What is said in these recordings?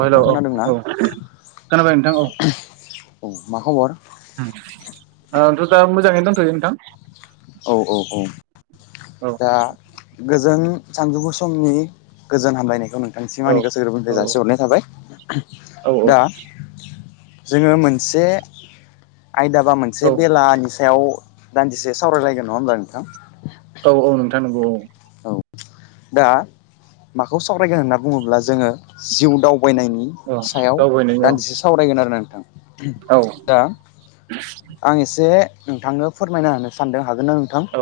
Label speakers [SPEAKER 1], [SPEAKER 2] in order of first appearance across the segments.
[SPEAKER 1] औ हेल' औ
[SPEAKER 2] नोंथाङा
[SPEAKER 1] औ
[SPEAKER 2] खोनादोंना
[SPEAKER 1] खोनाबाय नोंथां औ
[SPEAKER 2] औ मा खबर
[SPEAKER 1] ओम ओ आंथ' दा मोजांङै दनथयो नोंथां
[SPEAKER 2] औ औ औ
[SPEAKER 1] औ
[SPEAKER 2] दा गोजोन सानजौफु समनि गोजोन हामलायनायखौ नों थांसिम
[SPEAKER 1] औ
[SPEAKER 2] आंनि गोसो गोरबोनिफ्राय
[SPEAKER 1] औ
[SPEAKER 2] जासिहरनाय थाबाय दा
[SPEAKER 1] औ
[SPEAKER 2] जोंङो मोनसे आयदाबा
[SPEAKER 1] औ
[SPEAKER 2] मोनसे बेलानि सायाव दान्दिसे सावरायलायगोन नङा होनब्ला नोंथां
[SPEAKER 1] औ औ नोंथां नोंगौ औ
[SPEAKER 2] औ दा माखौ सावरायगोन होनना बुङोब्ला जोङो जिउ दावबायनायनि
[SPEAKER 1] औ
[SPEAKER 2] सायाव
[SPEAKER 1] दावबायनायनि औ
[SPEAKER 2] दान्दिसे सावरायगोन आरो नोंथां
[SPEAKER 1] औ
[SPEAKER 2] दा आं एसे नोंथांनो फोरमायना होनो सानदों। हागोन ना नोंथां
[SPEAKER 1] औ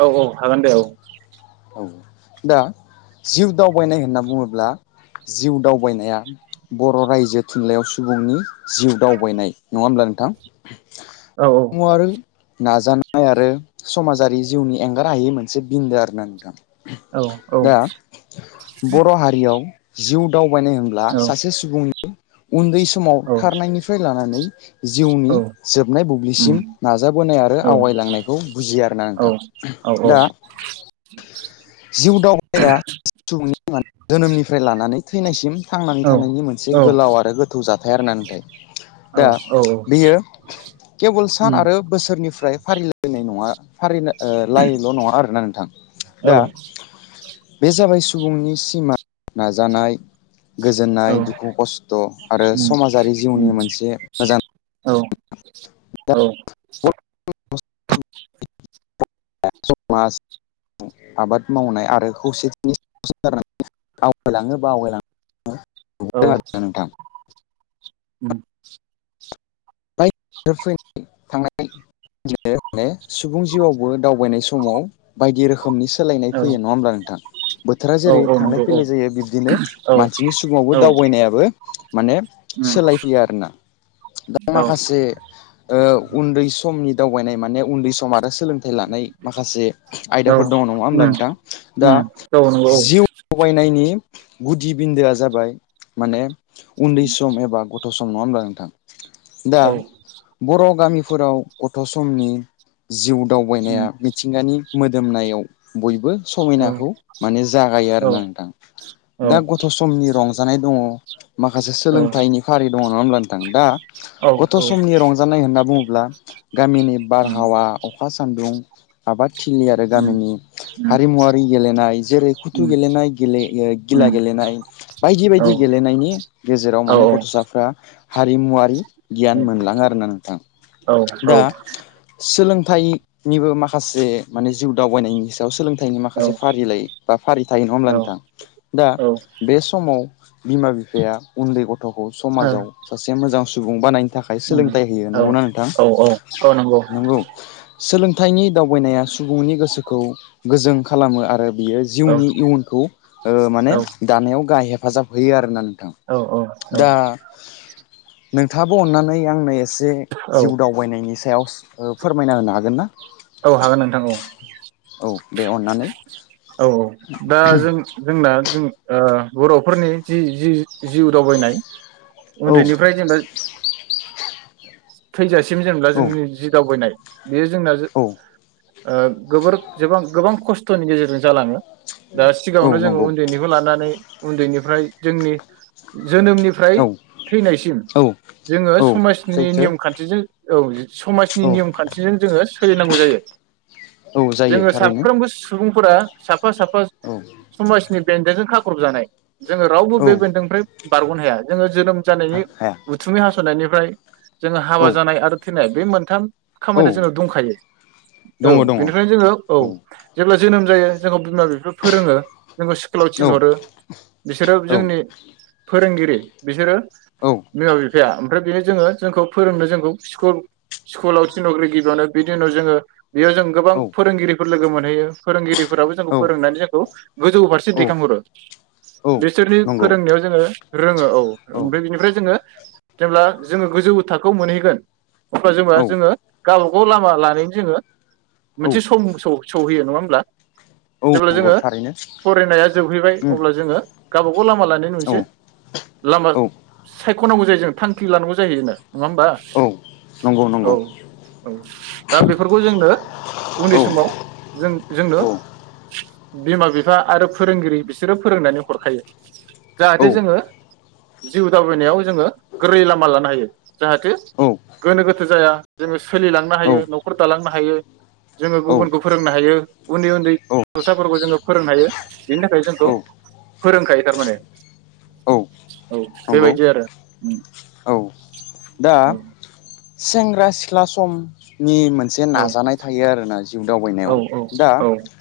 [SPEAKER 1] औ औ हागोन‌ दे औ
[SPEAKER 2] औ दा जिउ दावबायनाय होनना बुङोब्ला जिउ दावबायनाया बर' रायजो थुनलाइयाव सुबुंनि जिउ दावबायनाय नङा होनब्ला नों थां
[SPEAKER 1] औ औ
[SPEAKER 2] नाजानाय आरो समाजारि जिउनि एंगार हायि मोनसे बिन्दो आरो ना थां
[SPEAKER 1] औ
[SPEAKER 2] दा बर' हारियाव जिउ दावउ बानाय होनब्ला सासे सुबुंनि उन्दै समाव
[SPEAKER 1] औ औ
[SPEAKER 2] खारनाय निफ्राय लानानै लांदां जिउनि
[SPEAKER 1] औ
[SPEAKER 2] जोबनाय
[SPEAKER 1] उम
[SPEAKER 2] बुब्लिसिम नाजाबोनाय आरो
[SPEAKER 1] औ
[SPEAKER 2] आवगायलांनायखौ बुजियो आरोना
[SPEAKER 1] औ
[SPEAKER 2] नोंथां।
[SPEAKER 1] औ औ
[SPEAKER 2] दा जिउ दावबायनाया सुबुंनि जोनोमनिफ्राय लानानै थैनाय सिम थांनानै
[SPEAKER 1] औ उम
[SPEAKER 2] थानायनि मोनसे
[SPEAKER 1] औ
[SPEAKER 2] गोलाव आरो गोथौ जाथाय आरो ना नाथाय दा
[SPEAKER 1] औ
[SPEAKER 2] बेयो केबोल सान आरो बोसोरनिफ्राय फारिलायनाय नङा फारिनो ओ लाइल' नङा आरो ना था
[SPEAKER 1] औ
[SPEAKER 2] बे जाबाय सुबुंनि सिमा नाजानाय गोजोननाय दुखु खस्थ' आरो
[SPEAKER 1] उम
[SPEAKER 2] समाजारि
[SPEAKER 1] उम
[SPEAKER 2] जिउनि मोनसे मोजां
[SPEAKER 1] औ [inaudible]
[SPEAKER 2] [unintelligible] समाज आबाद मावनाय आरो खौसेथिनि [unintelligible] आवगायलाङो बा आवगायलां
[SPEAKER 1] औ। [inaudible]
[SPEAKER 2] [unintelligible] सुबुं जिउआवबो दावबायनाय समाव बायदि रोखोमनि सोलायनाय
[SPEAKER 1] औ
[SPEAKER 2] फैयो नङा होमब्ला नोंथां। बोथोरा जेरै
[SPEAKER 1] औ
[SPEAKER 2] थांलाय
[SPEAKER 1] नंगौ
[SPEAKER 2] फैलाय जायो बिब्दिनो
[SPEAKER 1] औ
[SPEAKER 2] मानसिनि सुबावबो
[SPEAKER 1] औ
[SPEAKER 2] दावबायनायाबो माने
[SPEAKER 1] उम
[SPEAKER 2] सोलाय फैयो आरोना
[SPEAKER 1] औ
[SPEAKER 2] माखासे ओ उन्दै समनि दावबायनाय माने उन्दै सम आरो सोलोंथाइ लानाय माखासे आयदाफोर
[SPEAKER 1] उम
[SPEAKER 2] दंङ नङा होनब्ला
[SPEAKER 1] उम औ
[SPEAKER 2] नोंथां दा
[SPEAKER 1] नंगौ औ
[SPEAKER 2] जिउ दावबायनायनि गुदि बिन्दोआ जाबाय माने
[SPEAKER 1] औ
[SPEAKER 2] उन्दै सम एबा ग गथ' सम नङा होनब्ला नोंथां। दा बर' गामि फोराव गथ' समनि जिउ दावबायनाया मिथिंगानि मोदोमनायाव बयबो समिनाखौ माने जागायो आरोना नोंथां दा गथ' समनि रं जानाय दङ। माखासे सोलोंथाइनि फारि दंङ नङा होनब्ला नोंथां दा गथ' समनि रंजानाय होनना बुङोब्ला गामिनि बारहावा अखा सान्दुं आबाद थिलि आरो गामिनि हारिमुवारि गेलेनाय जेरै खुथु गेलेनाय गे गिला गेलेनाय बायदि बायदि गेलेनायनि गेजेराव माने गथ'साफ्रा हारिमुवारि गियान मोनलाङो आरोना नोंथां दा सोलोंथाइनिबो माखासे माने जिउ दावबायनायनि सायाव सोलोंथाइ थाइनि माखासे फारिलाइ बा फारि थायो नङा होमब्ला नोंथां दा बे समाव बिमा बिफाया उन्दै ग थ'खौ समाजाव सासे मोजां सु सुबुं बानायनो थाखाय सोलोंथाइ होयो
[SPEAKER 1] औ
[SPEAKER 2] नंगौना नोंथां
[SPEAKER 1] औ
[SPEAKER 2] नंगौ सोलों थाइनि दावबायनाया सुबुंनि गोसोखौ गोजों खालामो आरो बियो
[SPEAKER 1] औ
[SPEAKER 2] जिउनि इयुनखौ ओ माने
[SPEAKER 1] औ
[SPEAKER 2] दानायाव गाहाय हे फाजाब होयो आरो ना नों थां
[SPEAKER 1] औ
[SPEAKER 2] दा नोंथाङाबो अननानै आंनो ए से
[SPEAKER 1] औ
[SPEAKER 2] जिउ दावबायनायनि सायाव ओ फोरमायना होनो हागोनना?
[SPEAKER 1] औ हागोन नोंथां औ
[SPEAKER 2] औ दे अन्नानै ।
[SPEAKER 1] औ दा जों जोंना जों ओ बर'फोरनि जि-जि-जिउ दावबायनाय
[SPEAKER 2] औ
[SPEAKER 1] उन्दैनिफ्राय जेनेबा थैजा सिम जेनेब्ला
[SPEAKER 2] औ
[SPEAKER 1] जोंनि जि दावबायनाय बेयो जोंना जो
[SPEAKER 2] औ
[SPEAKER 1] ओ जोबोर जोबां-गोबां खस्थ'नि गेजेरजों जालाङो दा सिगाङावनो
[SPEAKER 2] औ
[SPEAKER 1] जोङो
[SPEAKER 2] नंगौ
[SPEAKER 1] उन्दैनिखौ लानानै उन्दैनि फ्राय जोंनि जोनोमनिफ्राय
[SPEAKER 2] औ
[SPEAKER 1] थैनायसिम
[SPEAKER 2] औ
[SPEAKER 1] जोङो
[SPEAKER 2] औ
[SPEAKER 1] समाजनि
[SPEAKER 2] सैथो
[SPEAKER 1] नियम खान्थिजों औ समाजनि
[SPEAKER 2] औ
[SPEAKER 1] नियमखान्थिजों जोङो सोलिनांगौ जायो ।
[SPEAKER 2] औ जायो
[SPEAKER 1] जोङो
[SPEAKER 2] थारैनो
[SPEAKER 1] साफ्रोमबो सुबुं फोरा सा फा साफा
[SPEAKER 2] औ
[SPEAKER 1] समाजनि बेन्दोंजों खाख्रबजानाय । जोङो रावबो
[SPEAKER 2] औ
[SPEAKER 1] बे बेन्दोंनिफ्राय बारग'नो हाया जोङो जोनोम जानायनि
[SPEAKER 2] हाया
[SPEAKER 1] उथुमि हास'नायनि फ्राय जोङो हाबा
[SPEAKER 2] औ
[SPEAKER 1] जानाय आरो थैनाय बे मोनथाम
[SPEAKER 2] औ
[SPEAKER 1] खामानिया जोङो दंखायो औ
[SPEAKER 2] दङ दङ
[SPEAKER 1] बेनिखानो जोङो औ जेब्ला जोनोम जायो जों बिमा बिफा फोरोङो जोंखौ स्कुलाव
[SPEAKER 2] औ
[SPEAKER 1] थिनहरो बिसोरो
[SPEAKER 2] औ
[SPEAKER 1] जोंनि फोरोंगिरि बिसोरो
[SPEAKER 2] औ
[SPEAKER 1] बिमा बिफाया ओमफ्राय बेयो जोङो जोंखौ फोरोंनो जोंखौ स्कुल स्कुलाव थिनहग्रोयो गिबियावनो बिनि उनाव जोङो बेयाव जों गोबां फोरोंगिरिफोर लोगो मोन [inaudible] फोरोंगिरिफोराबो जोंखौ
[SPEAKER 2] औ
[SPEAKER 1] फोरोंनानै जोंखौ गोजौ फारसे
[SPEAKER 2] औ
[SPEAKER 1] दैखांहरो।
[SPEAKER 2] औ
[SPEAKER 1] बिसोरनि
[SPEAKER 2] नंगौ
[SPEAKER 1] फोरोंनायाव जोङो रोङो औ ओमफ्राय बिनिफ्राय जोङो जेब्ला जोङो गोजौ थाखोआव मोनहैगोन अब्ला जोंहा
[SPEAKER 2] औ
[SPEAKER 1] जोङो गावबा गाव लामा लानायनि जोङो
[SPEAKER 2] औ
[SPEAKER 1] मोनसे सम स-सौहैयो नङा होमब्ला
[SPEAKER 2] औ
[SPEAKER 1] जेब्ला
[SPEAKER 2] नंगौ
[SPEAKER 1] जोङो
[SPEAKER 2] थारैनो
[SPEAKER 1] फरायनाया जोबहैबाय
[SPEAKER 2] उम
[SPEAKER 1] अब्ला जोङो गावबागाव लामा लानाय
[SPEAKER 2] औ
[SPEAKER 1] नुनोसै। लामा
[SPEAKER 2] औ
[SPEAKER 1] सायख'नांगौ जायो जों थांखि लानांगौ जायो जोंनो। नङा होमबा?
[SPEAKER 2] औ नंगौ नंगौ।
[SPEAKER 1] औ दा बेफोरखौ जोंनो उन्दै
[SPEAKER 2] औ
[SPEAKER 1] समाव जों जोंनो
[SPEAKER 2] औ
[SPEAKER 1] बिमा बिफा आरो फोरोंगिरि बिसोरो फोरोंनानै हरखायो जाहाथे जोङो जिउ दावबायनायाव जोङो गोरै लामा लानो हायो। जाहाथे
[SPEAKER 2] औ
[SPEAKER 1] गोनो गोथो जाया जोङो सोलिलांनो हायो न'खर दालांनो हायो जोङो
[SPEAKER 2] औ
[SPEAKER 1] गुबुनखौ फोरोंनो हायो उन्दै उन्दै गथ'साफोरखौ जोङो फोरोंनो हायो बेनि थाखाय जोंखौ फोरोंखायो थारमाने।
[SPEAKER 2] औ
[SPEAKER 1] औ
[SPEAKER 2] नंगौ
[SPEAKER 1] बेबायदि आरो।
[SPEAKER 2] औ दा
[SPEAKER 1] औ
[SPEAKER 2] सेंग्रा सिख्ला सम नि मोनसे
[SPEAKER 1] औ
[SPEAKER 2] नाजानाय थायो आरोना जिउ दावबायनायाव।
[SPEAKER 1] औ
[SPEAKER 2] दा
[SPEAKER 1] औ औ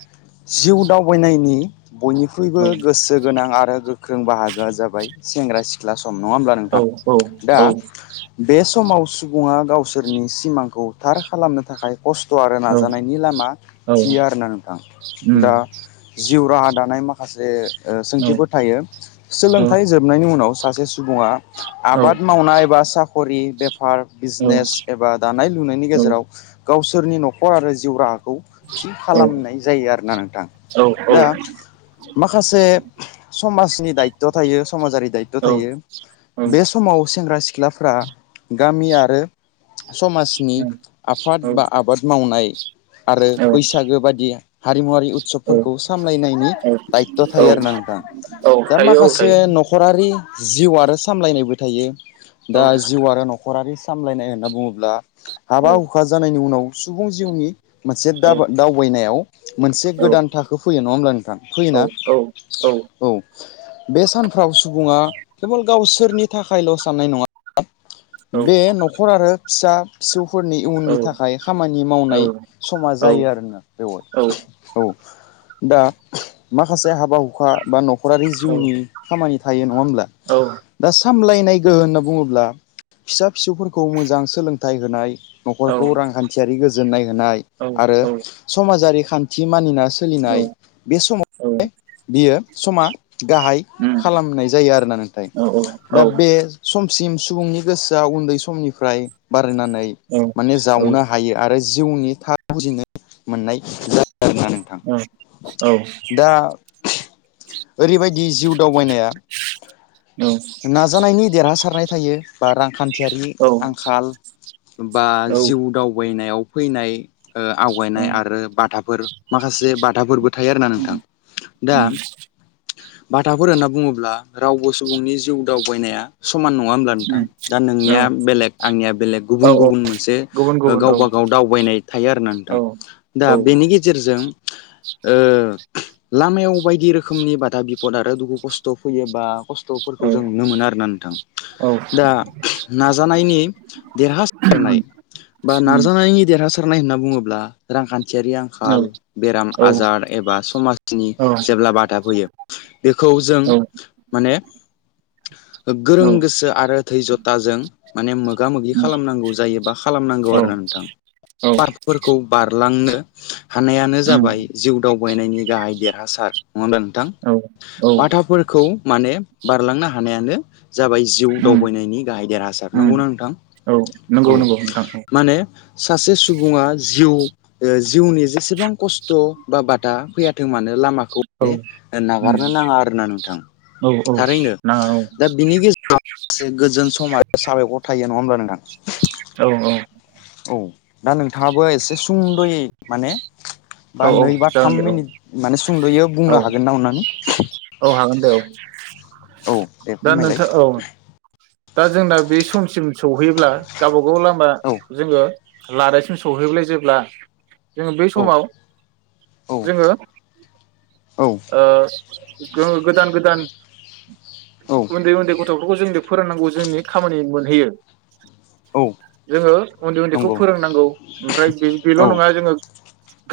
[SPEAKER 2] जिउ दावबायनायनि बयनिख्रुइबो
[SPEAKER 1] औ
[SPEAKER 2] गोसो गोनां आरो गो ख्रों बाहा गोआ जाबाय सेंग्रा सि ख्ला सम नङा होमब्ला
[SPEAKER 1] औ
[SPEAKER 2] नोंथां। दा
[SPEAKER 1] औ
[SPEAKER 2] बे समाव सुबुङा गावसोरनि सिमांखौ थार खालामनो थाखाय खस्थ' आरो
[SPEAKER 1] औ
[SPEAKER 2] नाजानायनि लामा
[SPEAKER 1] औ
[SPEAKER 2] थियो आरो ना नोंथां
[SPEAKER 1] उम
[SPEAKER 2] दा जिउ राहा दानाय मा खासे ओ
[SPEAKER 1] औ
[SPEAKER 2] सोंथिफोर थायो।
[SPEAKER 1] औ
[SPEAKER 2] सोलोंथाइ जोबनायनि उनाव सासे सुबुङा
[SPEAKER 1] औ
[SPEAKER 2] आबाद मावनाय बा सा खरि, बेफार,
[SPEAKER 1] औ
[SPEAKER 2] बिजनेस एबा दानाय लुनायनि गेजेराव गावसोरनि न'खर आरो जिउ राहा खौ थि
[SPEAKER 1] औ
[SPEAKER 2] खालामनाय जायो आरोना नोंथां। दा माखासे समाजनि दायथ' थायो समाजारि दायथ' थायो बे समाव सेंग्रा सि [unintelligible] फ्रा गामि आरो समाजनि आफाद बा आबाद मावनाय आरो बैसागो बादि हारिमुवरारि
[SPEAKER 1] औ
[SPEAKER 2] उत्सबफोरखौ सामलायनायनि दायथ' थायो
[SPEAKER 1] औ
[SPEAKER 2] आरो ना नोंथां दा
[SPEAKER 1] थायो औ
[SPEAKER 2] माखासे
[SPEAKER 1] थायो
[SPEAKER 2] न'खरारि जिउ आरो सामलायनायबो थायो
[SPEAKER 1] औ
[SPEAKER 2] दा जिउ आरो न'खरारि सामलायनाय होनना बुङोब्ला हाबा हुखा जानायनि उनाव सुबुं जिउनि मोनसे द दावबायनायाव मोनसे
[SPEAKER 1] औ
[SPEAKER 2] गोदान थाखो फैयो नङा होमब्ला नोंथां फैयोना औ बे सानफ्राव सुबुङा केबोल गावसोरनि थाखायल' साननाय नङा
[SPEAKER 1] औ
[SPEAKER 2] बे न'खर आरो फिसा फिसौफोरनि इयुननि
[SPEAKER 1] औ
[SPEAKER 2] थाखाय खामानि
[SPEAKER 1] उम औ
[SPEAKER 2] मावनाय समा जायो आरोना बेवहाय औ दा माखासे हा बा हुखा बा न'खरारि जिउनि खामानि थायो नङा होमब्ला दा सामलायनाय गोहो होनना बुङोब्ला फिसा फिसौफोरखौ मोजां सोलोंथाइ होनाय
[SPEAKER 1] औ
[SPEAKER 2] न'खरखौ रांखान्थियारि गोजोननाय होनाय आरो समाजारि खान्थि मानिना
[SPEAKER 1] औ
[SPEAKER 2] सोलिनाय बे समाव
[SPEAKER 1] उम
[SPEAKER 2] बियो समा गाहाय
[SPEAKER 1] उम
[SPEAKER 2] खालामनाय जायो आरोना नोंथाय दा बे सिम सुबुंनि गोसोआ उन्दै समनिफ्राय बा [unintelligible] माने जावनो हायो आरो जिउनि था [unintelligible] मोननाय जा [unintelligible] नोंथां दा ओरैबायदि जिउ दावबायनाया नाजानायनि देरहासारनाय थायो बा रांखान्थियारि आंखाल बा जिउ दावबायनायाव फैनाय ओ आवगायनाय आरो बाथाफोर माखासे बाथाफोरबो थायो आरोना नोंथां दा बाथाफोर होनना बुङोब्ला रावबो सुबुंनि जि व दावबायनाया समान नङा होमब्ला नोंथां
[SPEAKER 1] उम
[SPEAKER 2] दा नोंनिया बेलेग आंनिया बेलेग
[SPEAKER 1] औ
[SPEAKER 2] गुबुन
[SPEAKER 1] औ
[SPEAKER 2] गुबुन मोनसे
[SPEAKER 1] गुबुन गुबुन औ
[SPEAKER 2] गावबा गाव दावबायनाय थायो आरोना
[SPEAKER 1] औ
[SPEAKER 2] नोंथां दा
[SPEAKER 1] औ
[SPEAKER 2] बेनि गेजेरजों ओ लामायाव बायदि रोखोमनि बादा बिफद आरो दुखु खस्थ' फैयोबा खस्थ' फोरखौ जों नुनो मोनो आरोना नोंथां
[SPEAKER 1] औ
[SPEAKER 2] दा नाजानायनि देरहासारनाय बा नाजानायनि देरहा फोरनाय होनना बुङोब्ला रांखान्थि थियारि आंखाल बेराम आजार एबा समाजनि जेब्ला बादा फैयो बेखौ जों माने गो गोरों गोसो आरो थै जटाजों माने मो गा मोगि खालामनांगौ जायोबा खालामनांगौ आरो ना नोंथां पारफोरखौ बारलांनो [inaudible] हानायानो
[SPEAKER 1] उम
[SPEAKER 2] जाबाय जिउ दावबायनायनि गाहाय देरहासार नङा होमबा नोंथां
[SPEAKER 1] औ औ
[SPEAKER 2] बाथाफोरखौ माने बारलांनो हानायानो जाबाय जिउ
[SPEAKER 1] उम
[SPEAKER 2] दावबायनायनि गाहाय देरहासार
[SPEAKER 1] उम
[SPEAKER 2] नंगौना नोंथां
[SPEAKER 1] औ नंगौ
[SPEAKER 2] औ
[SPEAKER 1] नंगौ नोंथां
[SPEAKER 2] माने सासे सुबुङा जिउ ओ जिउनि जेसेबां खस्थ बा बादा फैयाथों मानो लामाखौ
[SPEAKER 1] औ
[SPEAKER 2] बे
[SPEAKER 1] उम
[SPEAKER 2] नागारनो नाङा आरोना नोंथां
[SPEAKER 1] औ औ
[SPEAKER 2] थारैनो
[SPEAKER 1] नाङा औ
[SPEAKER 2] दा बिनि गेजेराव से गोजोन समाज साबायखर था यो नङा होमबा नोंथां
[SPEAKER 1] औ औ
[SPEAKER 2] औ दा नोंथाङाबो एसे सुंदयै माने बा
[SPEAKER 1] औ औ
[SPEAKER 2] नै बा
[SPEAKER 1] जागोन
[SPEAKER 2] थाम
[SPEAKER 1] दे औ
[SPEAKER 2] मिनि माने स सुंदयो
[SPEAKER 1] औ
[SPEAKER 2] बुंनो हागोन ना अनानै [inaudible]
[SPEAKER 1] औ हागोन दे औ
[SPEAKER 2] औ दे
[SPEAKER 1] दा
[SPEAKER 2] फोरमायलाय
[SPEAKER 1] नोंथां औ दा जोंना बे समसिम सौहैयोब्ला गाबा गाव लामा
[SPEAKER 2] औ
[SPEAKER 1] जोङो लादायसिम सौहैबालाय जेब्ला जोङो बै
[SPEAKER 2] औ
[SPEAKER 1] समाव
[SPEAKER 2] औ
[SPEAKER 1] जोङो
[SPEAKER 2] औ
[SPEAKER 1] ओ गो गोदान गोदान
[SPEAKER 2] औ
[SPEAKER 1] उन्दै उन्दै गथ खौ जोंनो फोरोंनांगौ जोंनि खामानि मोनहैयो
[SPEAKER 2] औ
[SPEAKER 1] जोङो उन्दै उन्दैखौ
[SPEAKER 2] नंगौ
[SPEAKER 1] फोरोंनांगौ ओमफ्राय बे बेल
[SPEAKER 2] औ
[SPEAKER 1] नङा जोङो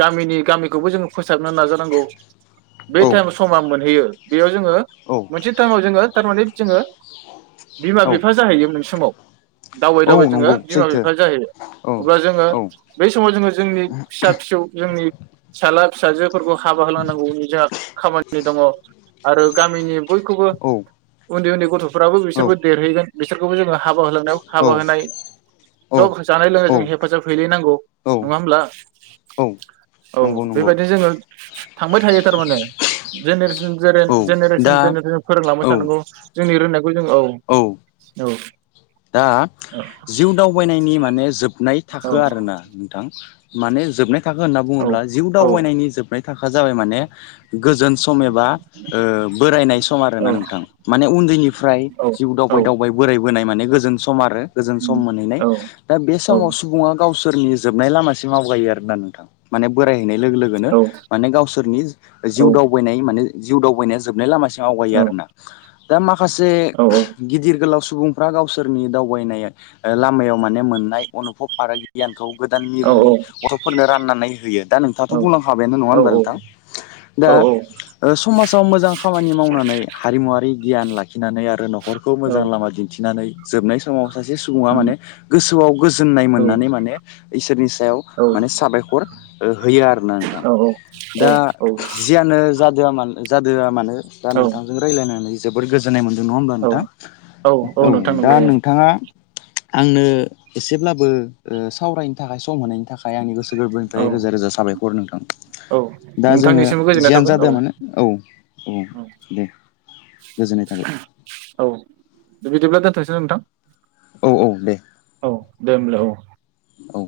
[SPEAKER 1] गामिनि गामिखौबो जोङो फोसाबनो नाजानांगौ बे
[SPEAKER 2] औ
[SPEAKER 1] टाइम समा मोनहैयो बेयो जोङो
[SPEAKER 2] औ
[SPEAKER 1] मोनसे टाइमाव जोङो थारमाने जोङो बिमा
[SPEAKER 2] औ
[SPEAKER 1] बिफा जाहैयो मोनसे समाव दावै
[SPEAKER 2] औ
[SPEAKER 1] दावै जोङो
[SPEAKER 2] नंगौ
[SPEAKER 1] बिमा
[SPEAKER 2] सैथो
[SPEAKER 1] बिफा जाहैयो
[SPEAKER 2] औ
[SPEAKER 1] अब्ला जोङो
[SPEAKER 2] औ
[SPEAKER 1] बै समाव जोङो जोंनि फिसा फिसौ जोंनि फिसाला फिसाजोफोरखौ हाबा होलांनांगौ जा आरो गामिनि बयखौबो
[SPEAKER 2] औ
[SPEAKER 1] उन्दै उन्दै फ्राबो
[SPEAKER 2] औ
[SPEAKER 1] बिसोरबो देरहैगोन बिसोरखौबो जोङो हाबा होलांनायाव हाबा होनाय
[SPEAKER 2] औ
[SPEAKER 1] सब जानाय लोंनाय
[SPEAKER 2] औ
[SPEAKER 1] जों हेफाजाब हैलायनांगौ नङा होमब्ला
[SPEAKER 2] औ
[SPEAKER 1] औ
[SPEAKER 2] नंगौ नंगौ
[SPEAKER 1] बेबायदिनो जोङो थांबाय थायो थारमाने जेनेरेसन जेने
[SPEAKER 2] औ
[SPEAKER 1] जेनेरेसन
[SPEAKER 2] दा
[SPEAKER 1] जेनेरेसन फोरोंलांबाय
[SPEAKER 2] औ
[SPEAKER 1] थानांगौ जोंनि रोंनाय फोरखौ जों औ औ
[SPEAKER 2] दा जिउ दावबायनायनि माने जोबनाय थाखो आरोना नोंथां माने जोबनाय थाखो होनना
[SPEAKER 1] औ
[SPEAKER 2] बुङोब्ला जिउ
[SPEAKER 1] औ
[SPEAKER 2] दावबायनायनि जोबनाय थाखो हखा जाबाय माने गोजोन सम एबा ओ बोरायनाय सम आरो ना नोंथां माने उन्दैनिफ्राय
[SPEAKER 1] औ
[SPEAKER 2] जिउ
[SPEAKER 1] औ
[SPEAKER 2] दावबाय दावबाय बोरायबोनाय माने गोजो जों सम आरो गोजोन सम मोनहैनाय
[SPEAKER 1] औ
[SPEAKER 2] दा बे
[SPEAKER 1] औ
[SPEAKER 2] समाव सुबुङा गावसोर सोरनि जोबनाय लामासे आवगायो आरो ना नोंथां माने बोराय हैनाय लोगो लोगोनो
[SPEAKER 1] औ
[SPEAKER 2] माने गावसोरनि जिउ दावबायनाय माने जिउ दावबायनाया जोबनाय लामासिम आवगायो आरोना दा मा माखासे
[SPEAKER 1] औ
[SPEAKER 2] गिदिर गोलाव सुब सुबुंफ्रा गाव सोरनि दावबायनाय लामायाव माने मोननाय अनुभब आरो गियान खौ गोदान मिरुनि गथ'फोरनो राननानै होयो दा नोंथाङाथ' बुंलांखाबायानो नङा होनबा
[SPEAKER 1] औ
[SPEAKER 2] नोंथां दा समाजाव मोजां खामानि मावनानै हारिमुवारि गियान लाख थिनानै आरो न' न'खरखौ मोजां लामा दिन्थिनानै जोबनाय समाव सासे सुबुङा माने गोसो [unintelligible] गोजोननाय मोननानै माने इसोरनि सायाव माने साबायखर होयो आरोना नोंथां दा जियानो जादोआ मानो जादोआ मानो । दा
[SPEAKER 1] औ
[SPEAKER 2] नोंथांजों रायज्लायनानै जोबोर गोजोननाय मोन नङा ओमबा
[SPEAKER 1] औ
[SPEAKER 2] नोंथां?
[SPEAKER 1] नोंथां
[SPEAKER 2] औ दा
[SPEAKER 1] नंगौ
[SPEAKER 2] नोंथाङा आंनो एसेब्लाबो ओ सावरायनो थाखाय सम होनायनि थाखाय आंनि गोसो
[SPEAKER 1] औ
[SPEAKER 2] गोरबोनिफ्राय रोजा रोजा साबायखर नोंथां
[SPEAKER 1] औ
[SPEAKER 2] दा जोङो
[SPEAKER 1] नोंथांनिसिमबो गोजोननाय
[SPEAKER 2] जियानो
[SPEAKER 1] थाबाय
[SPEAKER 2] जादोआ मानो औ औ दे गोजोननाय थाबाय ।
[SPEAKER 1] औ औ बिदिब्ला दोनथ'नोसै ना नोंथां?
[SPEAKER 2] औ औ दे ।
[SPEAKER 1] औ दे होमबालाय औ ।
[SPEAKER 2] औ